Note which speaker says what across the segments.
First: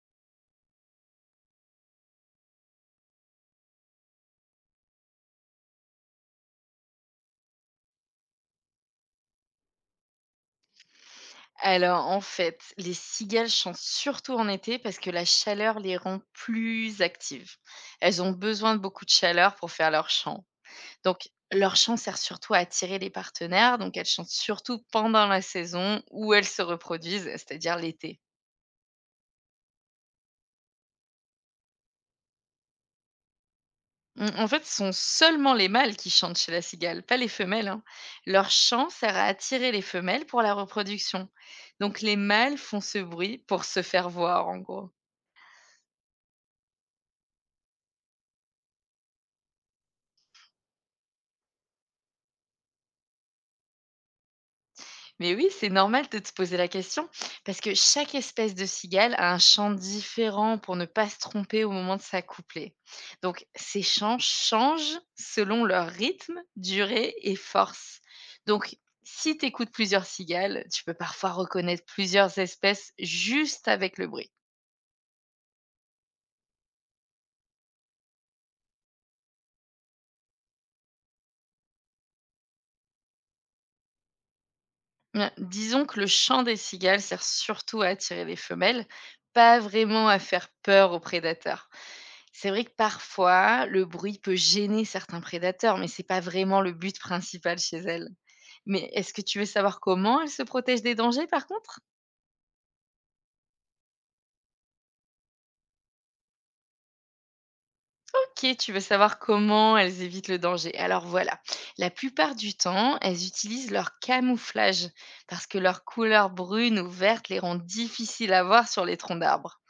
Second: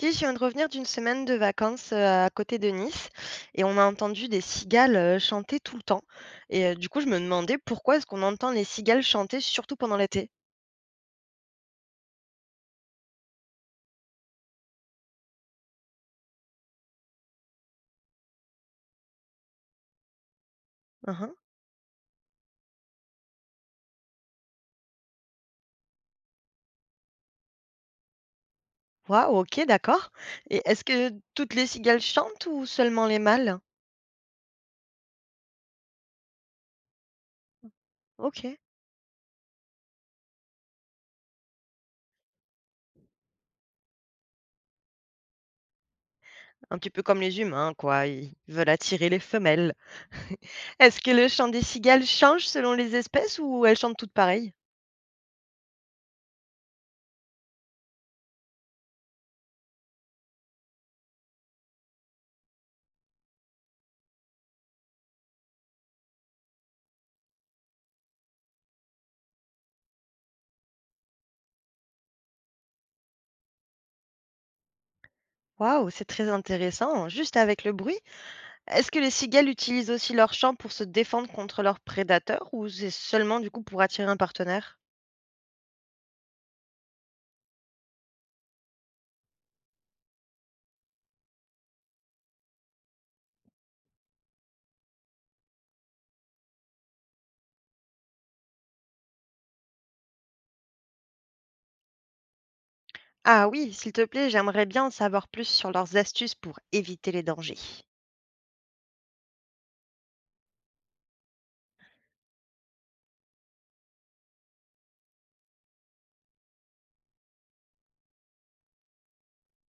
Speaker 1: Si, je viens de revenir d'une semaine de vacances, à côté de Nice et on a entendu des cigales, chanter tout le temps et du coup, je me demandais pourquoi est-ce qu'on entend les cigales chanter surtout pendant l'été?
Speaker 2: Alors, en fait, les cigales chantent surtout en été parce que la chaleur les rend plus actives. Elles ont besoin de beaucoup de chaleur pour faire leur chant.
Speaker 1: Hein,
Speaker 2: Donc,
Speaker 1: hein.
Speaker 2: leur chant sert surtout à attirer les partenaires, donc elles chantent surtout pendant la saison où elles se reproduisent, c'est-à-dire l'été.
Speaker 1: Waouh, OK, d'accord, et est-ce que toutes les cigales chantent ou seulement les mâles?
Speaker 2: En fait, ce sont seulement les mâles qui chantent chez la cigale, pas les femelles, hein. Leur
Speaker 1: OK,
Speaker 2: chant sert à attirer les femelles pour la reproduction. Donc, les mâles font ce bruit pour se faire voir, en gros.
Speaker 1: un petit peu comme les humains quoi, ils veulent attirer les femelles. Est-ce que le chant des cigales change selon les espèces ou elles chantent toutes pareilles?
Speaker 2: Mais oui, c'est normal de te poser la question, parce que chaque espèce de cigale a un chant différent pour ne pas se tromper au moment de s'accoupler. Donc, ces chants changent selon leur rythme, durée et force. Donc, si tu écoutes plusieurs cigales, tu peux parfois reconnaître plusieurs espèces juste avec le bruit.
Speaker 1: Waouh, c'est très intéressant, juste avec le bruit? Est-ce que les cigales utilisent aussi leur chant pour se défendre contre leurs prédateurs ou c'est seulement du coup pour attirer un partenaire?
Speaker 2: Bien, disons que le chant des cigales sert surtout à attirer les femelles, pas vraiment à faire peur aux prédateurs. C'est vrai que parfois, le bruit peut gêner certains prédateurs, mais c'est pas vraiment le but principal chez elles. Mais est-ce que tu veux savoir comment elles se protègent des dangers, par contre?
Speaker 1: Ah oui, s'il te plaît, j'aimerais bien en savoir plus sur leurs astuces pour éviter les dangers.
Speaker 2: Ok, tu veux savoir comment elles évitent le danger. Alors voilà, la plupart du temps, elles utilisent leur camouflage parce que leur couleur brune ou verte les rend difficiles à voir sur les troncs d'arbres.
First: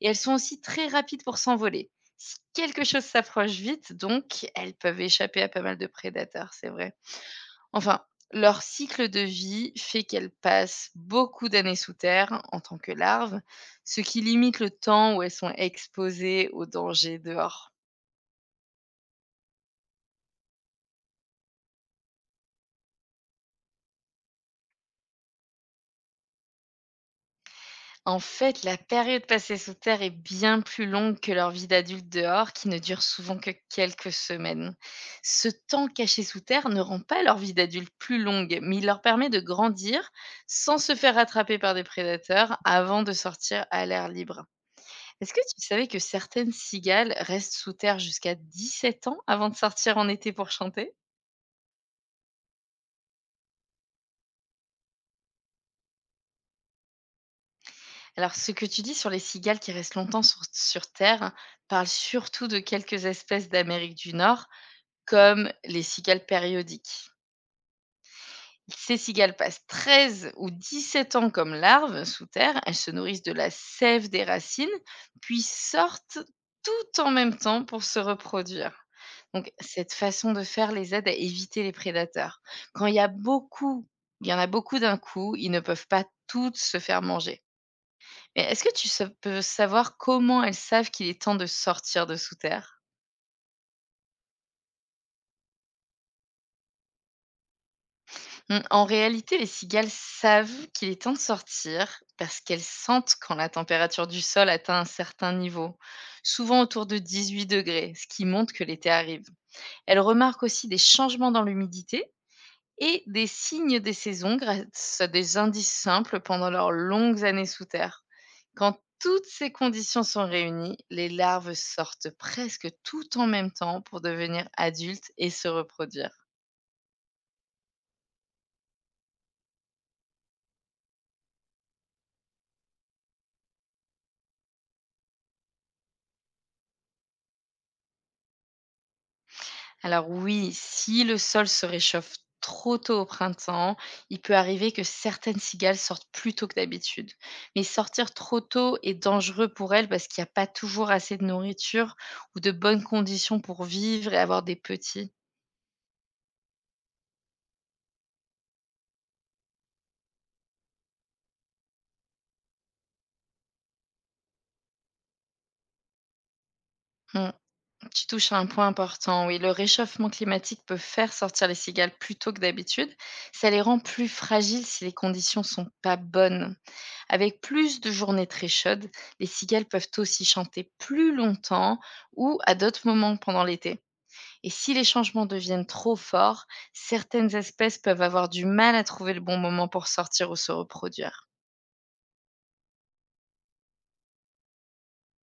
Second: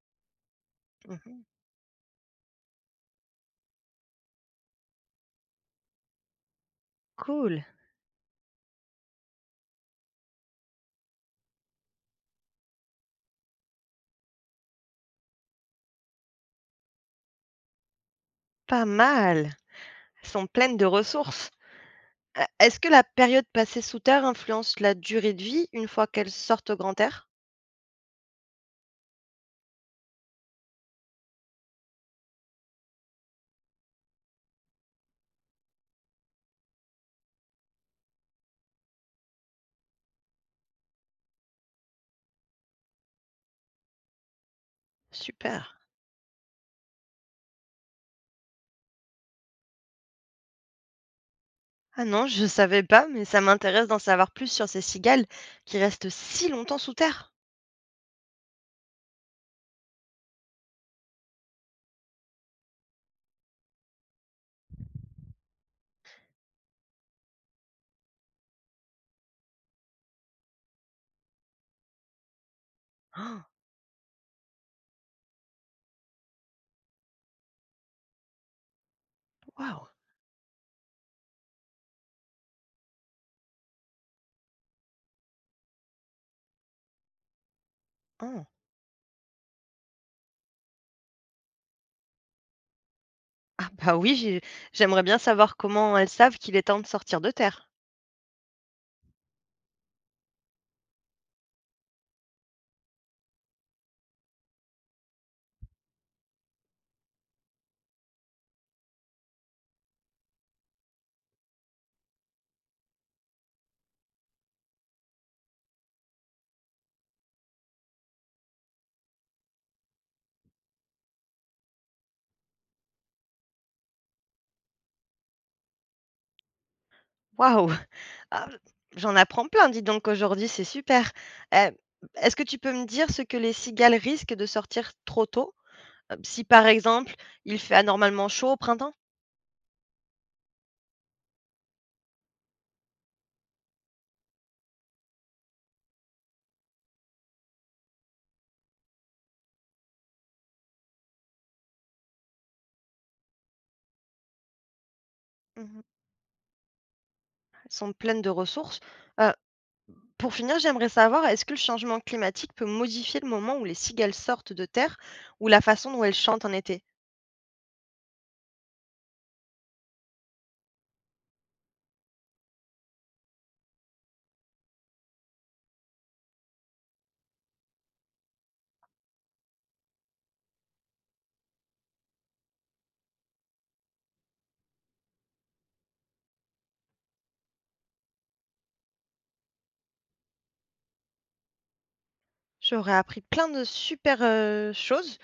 Speaker 2: Et elles sont aussi très rapides pour
Speaker 1: Mhm.
Speaker 2: s'envoler. Si quelque chose s'approche vite, donc, elles peuvent échapper à pas mal de prédateurs, c'est vrai.
Speaker 1: Cool,
Speaker 2: Enfin, leur cycle de vie fait qu'elles passent beaucoup d'années sous terre en tant que larves, ce qui limite le temps où elles sont exposées aux dangers dehors.
Speaker 1: pas mal. Elles sont pleines de ressources. Est-ce que la période passée sous terre influence la durée de vie une fois qu'elles sortent au grand air?
Speaker 2: En fait, la période passée sous terre est bien plus longue que leur vie d'adulte dehors, qui ne dure souvent que quelques semaines. Ce temps caché sous terre ne rend pas leur vie d'adulte plus longue, mais il leur permet de grandir sans se faire attraper par des prédateurs avant de sortir à l'air libre. Est-ce que tu
Speaker 1: Super.
Speaker 2: savais que certaines cigales restent sous terre jusqu'à 17 ans avant de sortir en été pour chanter?
Speaker 1: Ah non, je savais pas, mais ça m'intéresse d'en savoir plus sur ces cigales qui restent si longtemps sous terre.
Speaker 2: Alors, ce que tu dis sur les cigales qui restent longtemps sur terre parle surtout de quelques espèces d'Amérique du Nord, comme les cigales périodiques. Ces cigales passent 13 ou 17 ans comme larves sous terre, elles se nourrissent de
Speaker 1: Ah.
Speaker 2: la sève des racines, puis sortent tout en même temps pour se reproduire. Donc
Speaker 1: Waouh.
Speaker 2: cette façon de faire les aide à éviter les prédateurs. Quand il y a beaucoup, il y en a beaucoup d'un coup, ils ne peuvent pas toutes se faire manger. Mais
Speaker 1: Ah.
Speaker 2: est-ce que tu peux savoir comment elles savent qu'il est temps de sortir de sous terre?
Speaker 1: Ah bah oui, j'aimerais bien savoir comment elles savent qu'il est temps de sortir de terre.
Speaker 2: En réalité, les cigales savent qu'il est temps de sortir parce qu'elles sentent quand la température du sol atteint un certain niveau, souvent autour de 18 degrés, ce qui montre que l'été arrive. Elles remarquent aussi des changements dans l'humidité et des signes des saisons grâce à des indices simples pendant leurs longues années sous terre. Quand toutes ces conditions sont réunies, les larves sortent presque toutes en même temps pour devenir adultes et se reproduire.
Speaker 1: Waouh! Ah, j'en apprends plein, dis donc aujourd'hui, c'est super. Hem, est-ce que tu peux me dire ce que les cigales risquent de sortir trop tôt? Si par exemple, il fait anormalement chaud au printemps?
Speaker 2: Alors oui, si le sol se réchauffe trop tôt au printemps, il peut arriver que certaines cigales sortent plus tôt que d'habitude. Mais sortir trop tôt est dangereux pour elles parce qu'il n'y a pas toujours assez de nourriture ou de bonnes conditions pour vivre et avoir des petits.
Speaker 1: Mmh. Elles sont pleines de ressources. Pour finir, j'aimerais savoir, est-ce que le changement climatique peut modifier le moment où les cigales sortent de terre ou la façon dont elles chantent en été?
Speaker 2: Hmm. Tu touches à un point important, oui. Le réchauffement climatique peut faire sortir les cigales plus tôt que d'habitude. Ça les rend plus fragiles si les conditions sont pas bonnes. Avec plus de journées très chaudes, les cigales peuvent aussi chanter plus longtemps ou à d'autres moments pendant l'été. Et si les changements deviennent trop forts, certaines espèces peuvent avoir du mal à trouver le bon moment pour sortir ou se reproduire.
Speaker 1: J'aurais appris plein de super choses.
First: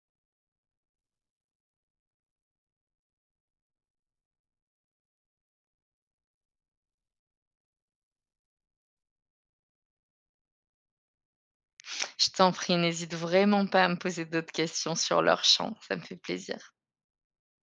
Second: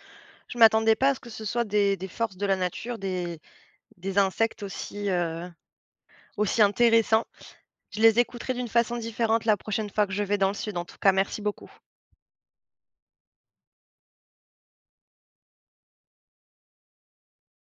Speaker 1: Je m'attendais pas à ce que ce soit des forces de la nature, des insectes aussi, aussi intéressants. Je les écouterai d'une façon différente la prochaine fois que je vais dans le sud. En tout cas, merci beaucoup.
Speaker 2: Je t'en prie, n'hésite vraiment pas à me poser d'autres questions sur leur chant, ça me fait plaisir.